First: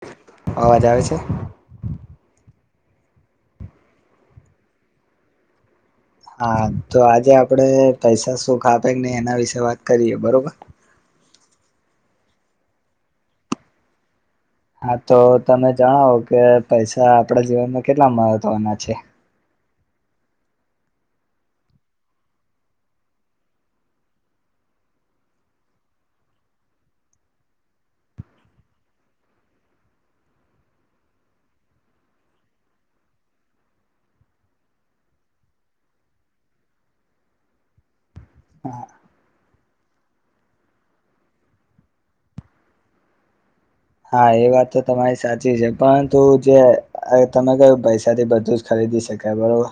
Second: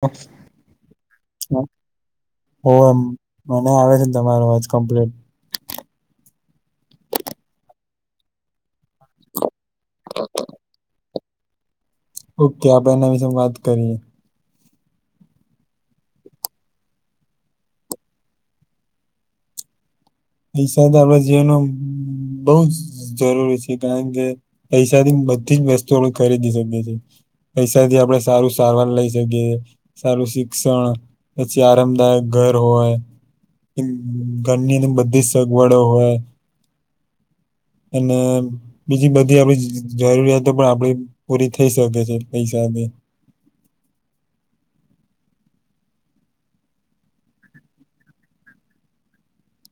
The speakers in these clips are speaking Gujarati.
ઓ અવાજ આવે છે હા હો એમ મને આવે છે ને તમારો અજ કમ્પ્લીટ હા તો આજે આપડે પૈસા સુખ આપે ને એના વિશે વાત કરીએ બરોબર ઓકે આપડે એના વિશે વાત કરીએ. હા તો તમે જણાવો કે પૈસા આપડા જીવનમાં કેટલા મહત્વના છે. પૈસા આપણા જીવનમાં બહુ જ જરૂરી છે કારણ કે પૈસાથી બધી જ વસ્તુ આપ ખરીદી શકીએ છે. પૈસાથી આપણે સારું સારવાર લઇ શકીએ. સારું શિક્ષણ પછી, આરામદાયક ઘર હોય ધરનું બધુ ભી સગવડો હોય અને [inaudible] બીજી બધી આપડી જરૂરિયાતો પણ આપડી પૂરી થઈ શકે છે પૈસાથી હા એ વાત તો તમારી સાચી છે, પરંતુ જે તમે કયું પૈસાથી બધું ખરીદી શકાય બરોબર,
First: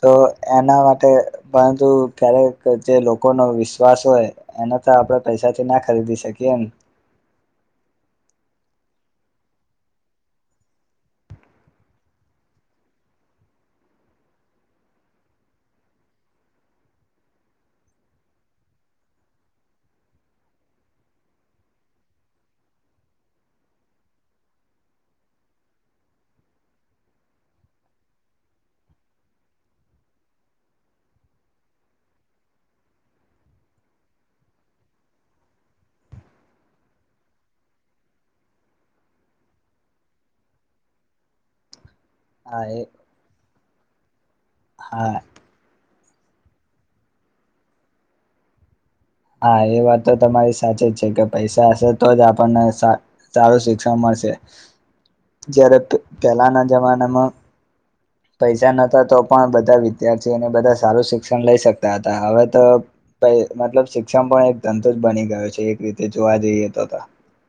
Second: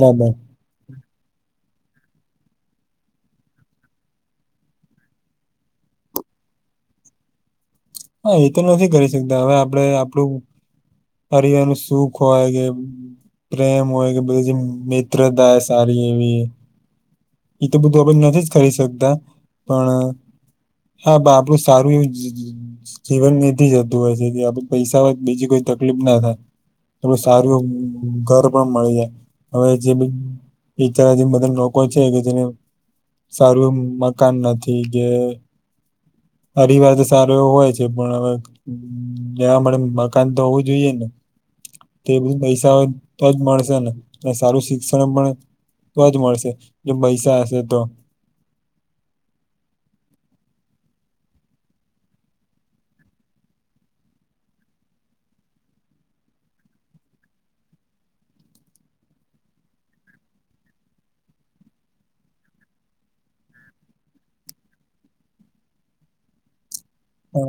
તો એના માટે પરંતુ ક્યારેક જે લોકોનો વિશ્વાસ હોય એને તો આપડે પૈસાથી ના ખરીદી શકીએ, એમ હા એ તો નથી કરી શકતા, હવે આપડે આપડું પરિવાનું સુખ હોય કે પ્રેમ હોય કે બધી મિત્રતા સારી એવી એ તો બધું આપ નથી જ કરી શકતા પણ હા આપડું સારું એવું જીવન મેથી જતું હોય છે આપડે પૈસા વા બીજી કોઈ તકલીફ ના થાય. થો ડું સારું ઘર પણ મળી જાય હવે જે બ એતાર જે બધા લોકો છે કે જેને સારું મકાન નથી કે પરીવાર તો સારો એવો હોય છે પણ હવે રેવા મળે મકાન તો હોવું જ જોઈએ ને તે બધું હા પૈસા એ તોજ મળશે ને અને સારું શિક્ષણ હા પણ તો જ મળશે જે પૈસા હશે તો હા એ વાત તો તમારી સાચી જ છે કે પૈસા હશે તો જ આપણને સા સારું શિક્ષણ મળશે, જ્યારે પહેલાના જમાનામાં હ [inaudible] પૈસા નતા તો પણ બધા વિદ્યાર્થીઓને બધા સારું શિક્ષણ લઈ શકતા હતા હવે તો પ મતલબ શિક્ષણ પણ એક ધંધુ જ બની ગયો છે એક રીતે જોવા જઈએ તો.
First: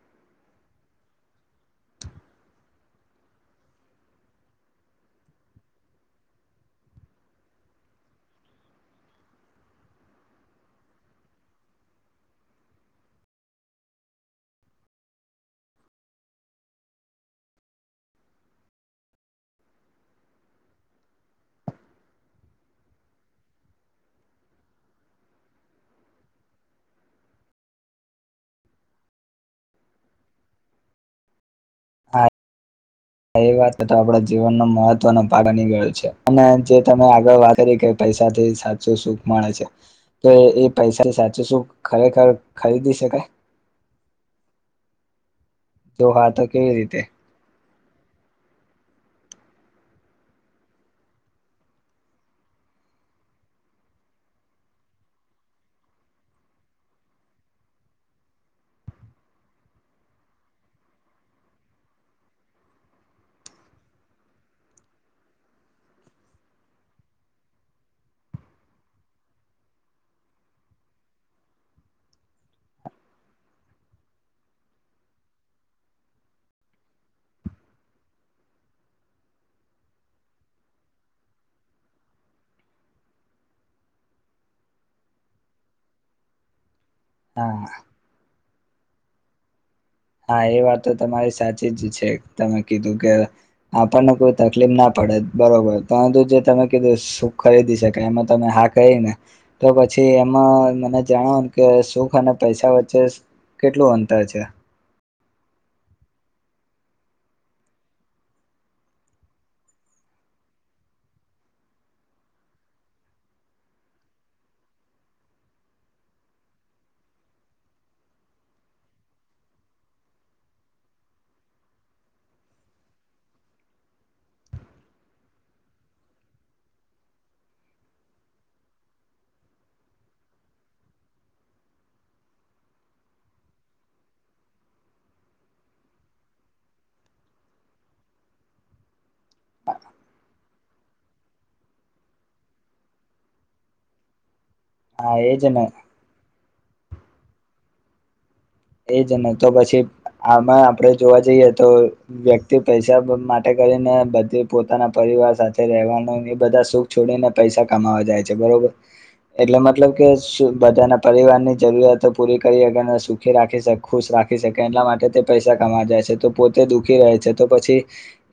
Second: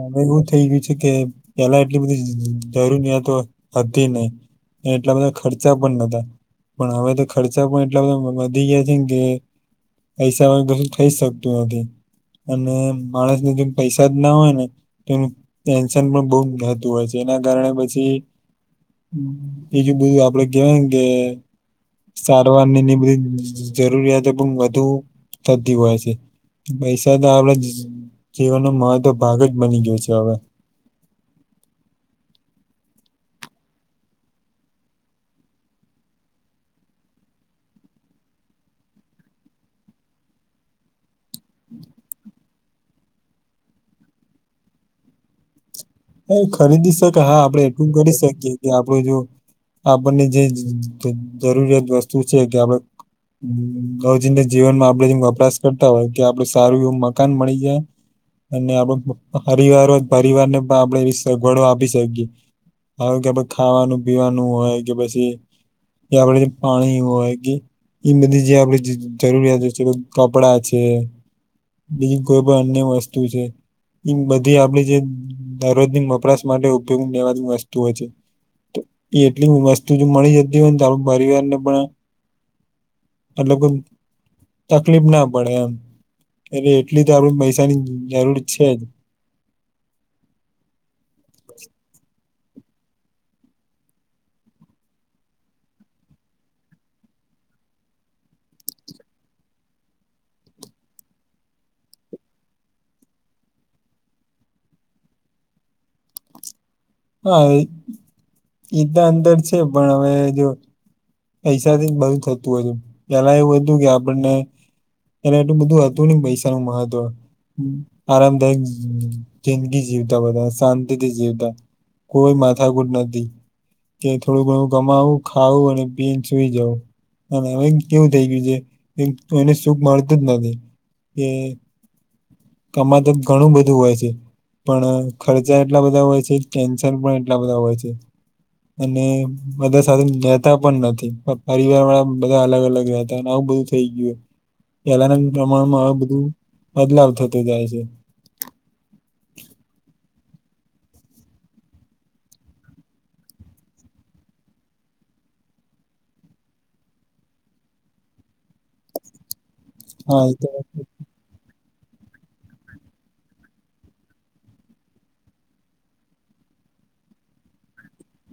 હવે એવું થઇ ગયું છે કે પેલા એટલી બધી જરૂરિયાતો હતી નહ. એટલા બધા ખર્ચા પણ નતા. પણ હવે તો ખર્ચા પણ એટલા બધા વધી ગયા છે ને કે પૈસામાં વગર કશું થઈ જ શકતું નથી, અને માણસને જેમ પૈસા ના હોય ને, તો તેનું ટેન્શન પણ બહ થતું હોય છે એના કારણે પછી બીજું બધું આપડે કેવાય કે સારવાર નીની બધી જરૂરિયાતો પણ વધુ થતી હોય છે. પૈસા તો આપડ જીવનનો મહત્વ ભાગ જ બની ગયો છે હવે. હા. એ વાત તો આપડા જીવનનો મહત્વનો ભાગ બની ગયો છે અને જે તમે આગળ વાત કરી કે પૈસાથી સાચું સુખ મળે છે, તો એ એ પૈસા તો સુખ ખરેખર ખરીદી શકાય. જો હા તો કેવી ખરીદી રીતે શકે હા આપડે એટલું કરી શકીએ કે આપડ જો આપણને જે જરૂરિયાત વસ્તુ છે કે આપડ રોજિંદા જીવનમાં આપડે જેમ વપરાશ કરતા હોય કે આપડે સારું એવું મકાન મળી જાય. અને આપડ પરીવારો પરિવારને પણ આપણેે એવી સગવડો આપી શકીએ. હવે કે ખાવાનું પીવાનું હોય કે પછી કે આપણે પાણી હોય કે એ બધી જે આપે જરૂરિયાતો છે કપડા છે. બીજી કોઈ પણ અન્ય વસ્તુ છે, એ બધી આપડી જે દરરોજની વ પરાસ માટે ઉપયોગ લેવાતી વસ્તુ હોય છે. એ એટલી વસ્તુ જો મળી જતી હોય ને તો આપ પરિવાર ને પણ એટલે કો તકલીફ ના પડે એમ. અરે એટલી જરૂર હા પૈસાની જરૂર છે જ. હા એ વાત તો તમારી સાચી જ છે તમે કીધું કે આપણને કોઈ તકલીફ ના પડે બરોબર પરંતુ જે તમે કીધું સુૂખ ખરીદી શકાય એમાં તમે હા કહિ ને તો પછી એમાં મને જણાવો કે સુખ અને પૈસા વચ્ચે કેટલું અંતર છે? હા, ઈદા અંદર છે પણ હવે જો પૈસા થી જ બધુ થતું હતુ, પેલા એવું હતું કે આપણને ત્યારે એટલું બધું હતું ને પૈસા નનું મહત્વ. આરામદાયક જિંદગી જીવતા બધા શાંતિથી જીવતા. કોઈ માથાકુટ નતી. કે થોડું ઘણું કમાવું ખાવું અને પી ન સુઈ જવું. હવે કેવું થઈ ગયું છે, એને સુખ મળતું જ નથી. એ કમાતા તો ઘણું બધું હોય છે, પણ ખર્ચા એટલા બધા હોય છે. ટેન્શન પણ એટલા બધા હોય છે. અને બધા સાથે રહેતા પણ નથી, પણ પરિવાર વાળા બધા અલગ અલગ રહેતા આવું બધું થઈ ગયું, હા પહેલાના એજ ને પ્રમાણમાં આ બધું બદલાવ થતો જાય છે. એજ નને તો પછી આમાં આપડે જોવા જઈએ તો વ્યક્તિ પૈસા માટે કરીને બધી પોતાના પરિવાર સાથે રહેવાનો બધા સુખ છોડીને પૈસા કમાવા જાય છે બરોબર, એટલે મતલબ હા એ તો બધા ના પરિવાર ની જરૂરતો પૂરી કરી દખી રાખી શકે ખુશ રાખી શકે એટલા માટે તે પૈસા કમા જાય છે તો પોતે દુઃખી રહે છે તો પછી.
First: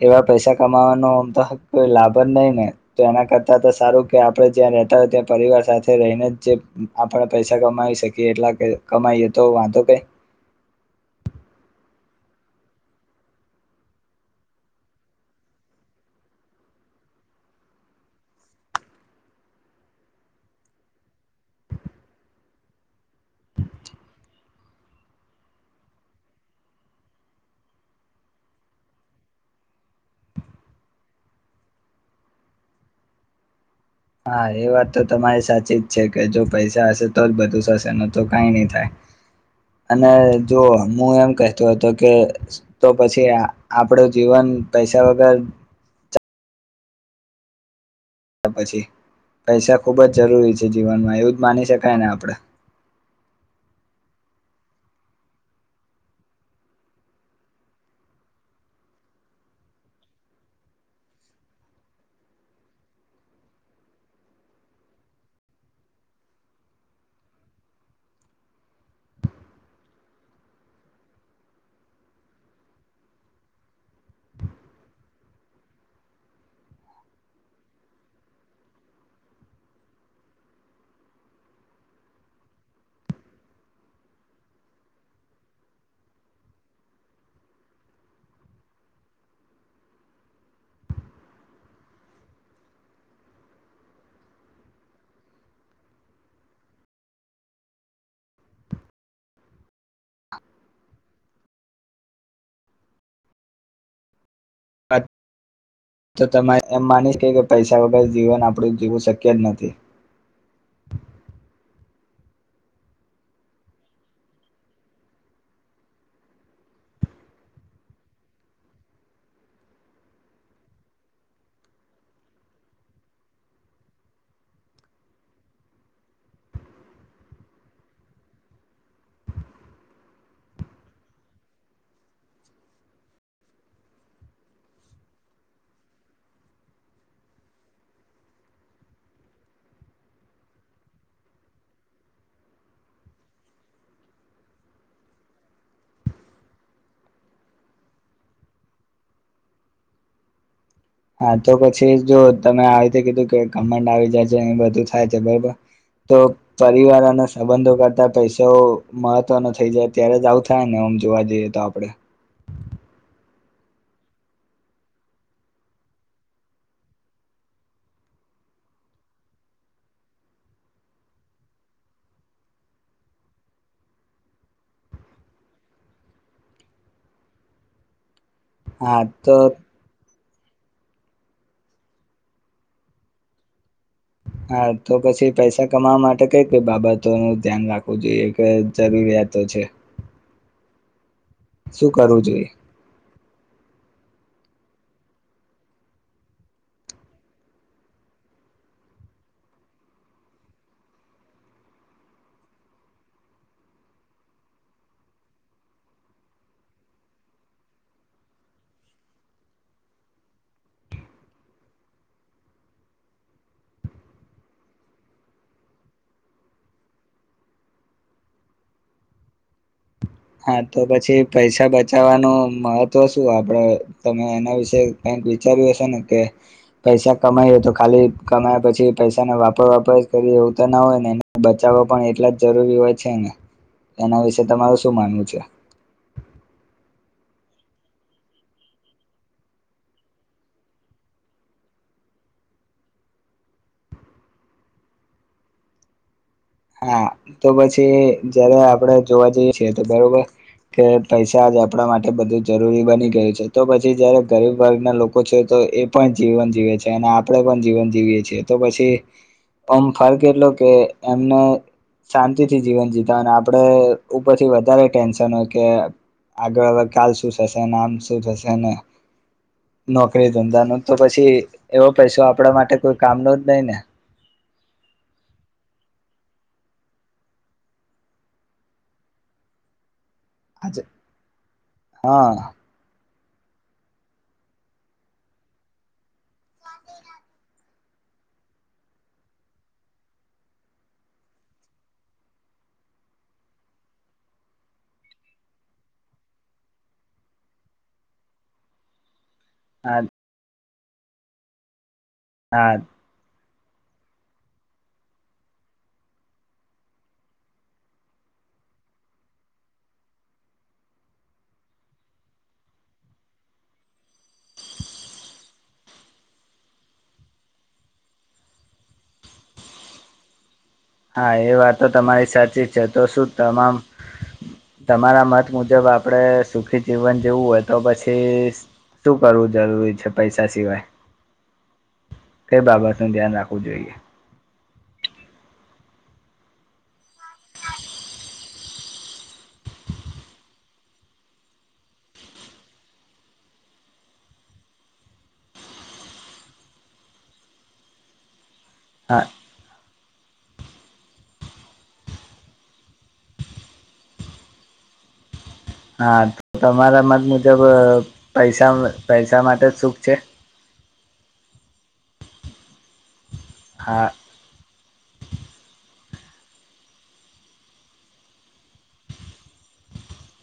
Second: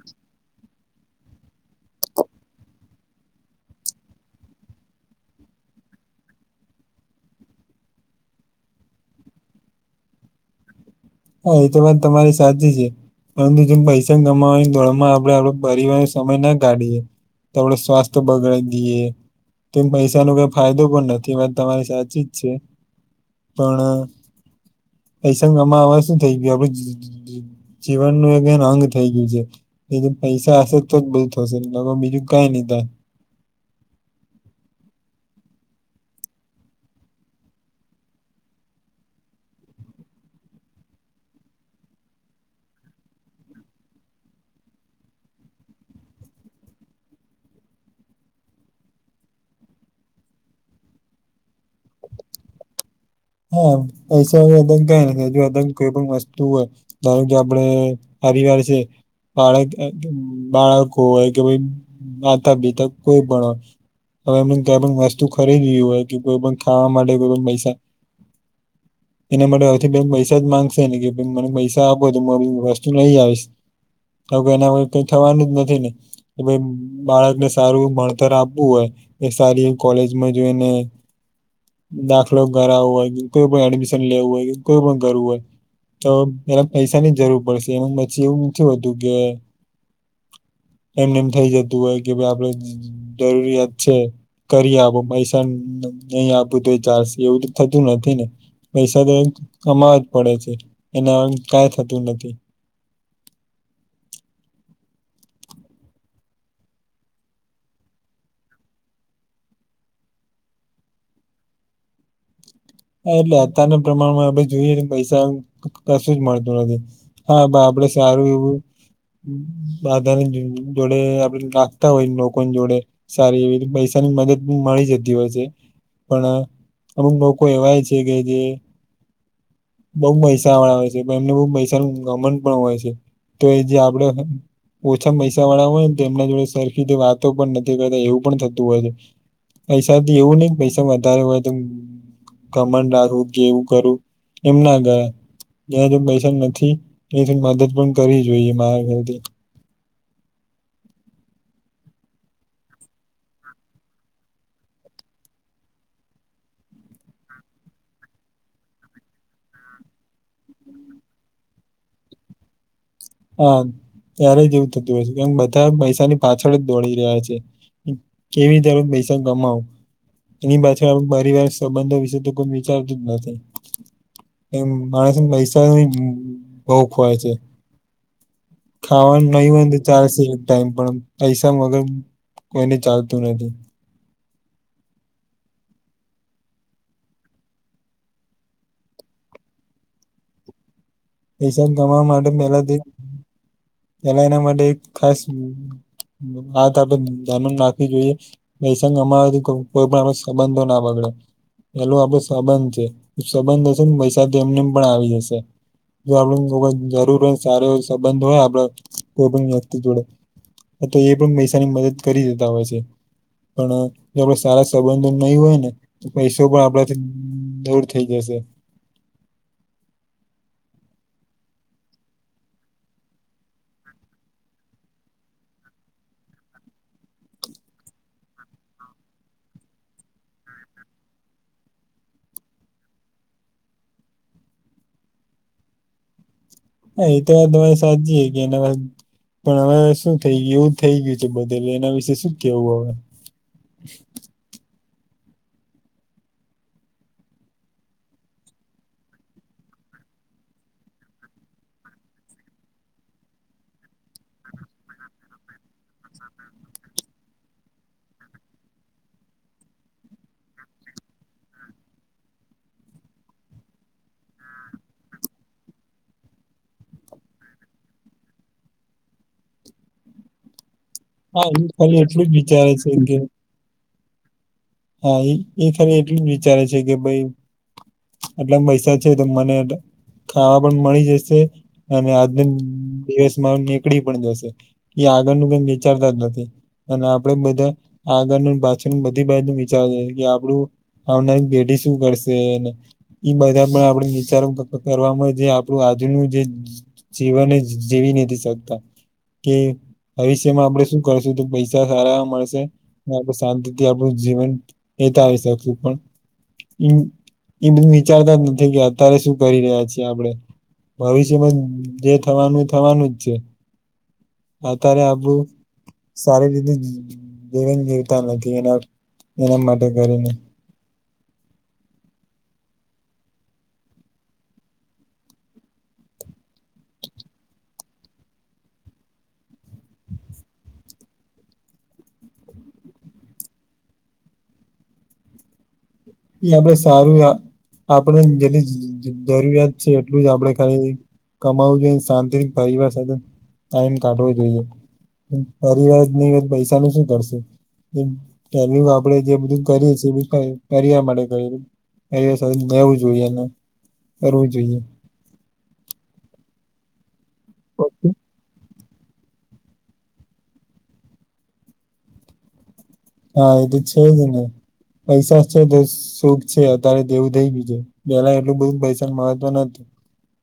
એવા પૈસા કમાવાનો આમ તો કોઈ લાભ જ નય ને. તો એના કરતા તો સારું કે આપડે જ્યાં રહેતા હોય ત્યાં પરિવાર સાથે રહીને જ જે આપણે પૈસા કમાવી શકીએ એટલા કમાઈએ તો વાંધો કઈ. હા એ તો વાત તમારી સાચી છે. પરંતુ જેમ પૈસા કમાવાની દોડમાં આપડે આપડા પરિવાર સમય ના કાઢીએ. તો આપડું સ્વાસ્થ બગડાવ દિઈએ. તો પૈસા નો કઈ ફાયદો પણ નથી વાત તમારી સાચી જ છે. પણ એ સમય માં હવે શું થઈ ગયું આપડે જ જ. જીવનનું એ [unintelligible] અંગ થઇ ગયું છે. એજ પૈસા હશે તો જ બધુ થશે નિતો બીજું કાઈ ની થાય. હા એ વાત તો તમારી સાચી જ છે કે જો પૈસા હશે તો જ બધું થશે ની તો કાઈ ની થાય. અને જો હું એમ કેહતો હતો કે તો પછી આપડું જીવન પૈસા વગર તો પછી પૈસા ખુબ જ જરૂરી છે જીવનમાં એવું જ માની શકાયને આપડે. હા પૈસા વગર કાય ની થાય અગર કોઈ પણ વસ્તુ હોય ધારો કે આપડે પરીવાર છે. બાળક અ બાળકો હોય કે ભાઈ માતા પિતા કોઈ પણ હોય. હવે એમને કઈ પણ વસ્તુ ખરીદીવી હોય કે કોઈ પણ ખાવા માટે કોઈ પણ પૈસા એના માટે હા થી બે પૈસા જ માંગશે ને કે ભઈ મને પૈસા આપો તો હું વસ્તુ લઈ આવીશ. તો એના કઈ થવાનું જ નથી ને. કે ભઈ બાળકને સારું ભણતર આપવું હે એ સારી કોલેજમાં જોઈને દાખલો કરાવો હોય. કોઈ પણ એડમિશન લેવું હોય, કે કોઈ પણ કરવું હોય. તો પેલા પૈસા ની જરૂર પડશે એમા પછી એવું નથી હોતું કે. એમ ને એમ થઈ જતું હોય કે ભાઈ આપડે. જરૂરિયાત છે કરી આપો પૈસા નહી આપૂ તો એ ચાલશે એવું થય થતું નથી ને પૈસા તો કમાવા જ પડે છે એના કા થતું નથી. તો તમારે એમ માની કે પૈસા વગર જીવન આપડું જીવું શક્ય જ નથી. હા એટલે અત્યારના પ્રમાણમાં જોઈએ પૈસા કશું જ મળતું નથી. હા [unintelligible] આપડે સારું એવું. બધાને જોડે આપડે નાખતા હોય લોકોની જોડે. સારી એવી પૈસાની મદદ મળી જતી હોય છે પણ અમુક લોક એવી હોય છે કે જે બો પૈસા વાળા હોય છે એમને બો પૈસાનું ઘમંડ પણ હોય છે. તો એ જે આપડે. ઓછા પૈસા વાળા હોય ને તો તેમના જોડે સરખી રીતે વાતો પણ નથી કરતા એવું પણ થતું હોય છે. પૈસા થી એવું ની પૈસા વધારે હોય તો ઘમંડ રાખું કેવું કરું એમ ના કરાય. જ્યાંથી પૈસા નથી એથી મદદ પણ કરવી જોઈએ મારા ખયાલથી. હા તો પછી જો તમે આ રીતે કીધું કે ઘમંડ આવી જાય છે ને એ બધું થાય છે બરોબર. તો પરિવાર અને સંબંધો કરતા પૈસો મહત્વનો થઈ જાય ત્યારે જ આવું થ થાય ને આમ જોવા જઈએ તો આપડે. હા ત્યારે જ એવું થતું હોય છે કેમ બધા પૈસાની પાછળ જ દોડી રહ્યા છે. કેવી તર પૈસા કમાવો. એની પાછળ પરિવાર, સંબંધો વિશે તો કોઈ વિચારતું જ નથી. એમ માણસને પૈસા બો [unintelligible] છે. ખાવાનું નય હોય ને તો ચાલશે એક ટાઈમ પણ પૈસા મગર કોઈને ચાલતું નથી. હા તો પછી પૈસા કમાવા માટે કઈ કઈ બાબતોનું ધ્યાન રાખવું જોઈએ કે જરૂરિયાતો છે. પૈસા શું કમાવા કરવું માટે જોઈએ પેલાથી પેલા એના માટે એક ખાસ આ તો આપડે ધનન નાખવી જોઈએ. નસંગ અમારાથી કોઈ પણ આપ સંબંધો ના બગડે. પેલું આપડે સબંધ છે તો સબંધ હશે ને પૈસા તો એમને એમ પણ આવી જશે. જો આપડઈ જરૂર હોય સાર હોય સંબંધ હોય આપડે કોઈ પણ વ્યક્તિ જોડે તો એ પણ પૈસાની મદદ કરી દેતા હોય છે. પણ જો આપડા સારા સંબંધો નહી હોય ને પૈસો પણ આપડાથી દૂર થઈ જશે. હા, તો પછી પૈસા બચાવવાનું મહત્વ શું આપડે તમે એના વિશે કેમ વિચાર્યું હશે ને કે પૈસા કમાઈએ તો ખાલી કમાયા પછી પૈસા ન વાપર વાપર કરીએ એવું તો ના હોય ને બચાવો પણ એટલા જ જરૂરી હોય છે ને. એના વિશે તમાર શું માનવું છે? હા, એ તો વાત તમારી સાચી કે એને બાદ પણ હવે શું થઈ ગયું એવું થઈ ગયું છે બધેલ એના વિશે શું કેવું હવે. હા, તો પછી જયારે આપડે જોવા જઈએ છીએ તો બરોબર કે પૈસા આજ આપડા માટે બધું જરૂરી બની ગયું છે તો પછી જયારે ગરીબ વર્ગના લોકો છે તો એ પણ જીવન જીવે છે અને આપડે પણ જીવન જીવીએ છીએ તો પછી ઓમ ફર્ક એટલો કે એ ને શાંતિથી જીવન જીતા હો અને આપડે ઉપરથી વધારે ટેન્શન હો કે આગળ હવે કાલ શું થશે નામ શું થશે ને નોકરી ધંધા ને તો પછી હા એ એવો ખાલી પૈસો એટલું જ આપડા વિચારે માટે છે કોઈ કામ કે ન જ નહી ને. હા, એ એ ખાલી એટલું જ વિચારે છે કે ભઈ આટલા પૈસા છે તો મને ખાવા આજે પણ મળી જશે અને હા આજ દિવસમાં નીકળી પણ જશે. એ આગળનું કઈક વિચારતા જ નથી અને આપડે બધા આગળનું પાછળ નું બધી બાજ નું વી [unintelligible] આપડું આવનારી પેઢી શું કરશે? એ બધા પણ આપડે વિચારણ કરવામાં જે આપણું આજુનું જે જીવન જીવી નથી શકતા. કે હા ભવિષ્યમાં આપણેે શું કરશું તો પૈસા સારા મળશે. હા આપડું શાંતિ થી આપણું જીવન વિતાવી શકશુ પણ. એ બધું વિચારતા જ નથી કે અત્યારે શું કરી રહ્યા છીએ આપડે. ભવિષ્યમાં જે થવાનું એ થવાનું જ છે. અત્યારે આબુ સારી રીતે જીવન જીવતા નથી એના એના માટે કરીને. હા એ વાતો તમારી સાચી છે. તો શું તમામ તમારા મત મુજબ આપડે સુખી જીવન જેવું હોય તો પછી શું કરવું જરૂરી છે પૈસા સિવાય? કઈ બાબત નું ધ્યાન રાખવું જોઈએ? ન બો સારું હે, આપણેે જેને જરૂરિયાત છે એટલું જ આપડે ખાલી કમાવું જોઈએ શાંતિ પરિવાર સાથે ટાઈમ કાઢવો જોઈએ. પરિવાર ની હો પૈસા ન શું કરશે? એમ આપડે હા જે બધું કરીએ છીએ એ બું કાય ફરિયા માટે જરૂરી ફરિયા સાથે લવું જોઈએ અને કરવું જોઈએ. હા તો તમારા મત મુજબ પૈસા પૈસા માટે જ સુખ છે? હા એ તો છે હા જ ને. પૈસા છે તો સુખ છે અત્યારે તેવું થઈ બીજું છે, પેલા એટલું બધું પૈસા મહત્વ ન હતું.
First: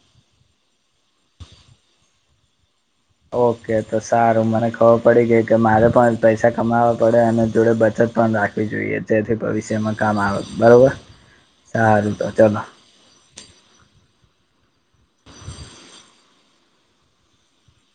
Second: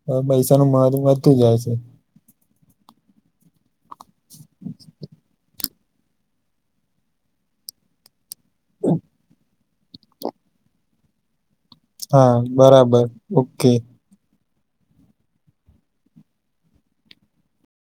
હવે પૈસાનું મહત્વ વધતું જાય છે. ઓકે તો સારું મને ખબર પડી ગઈ કે મારે પણ પૈસા કમાવવા પડે અને જોડે બચત પણ રાખવી જોઈએ. તેથી ભવિષ્યમાં કામ આવે બરોબર? સારું તો હા ચલો બરાબર, ઓકે.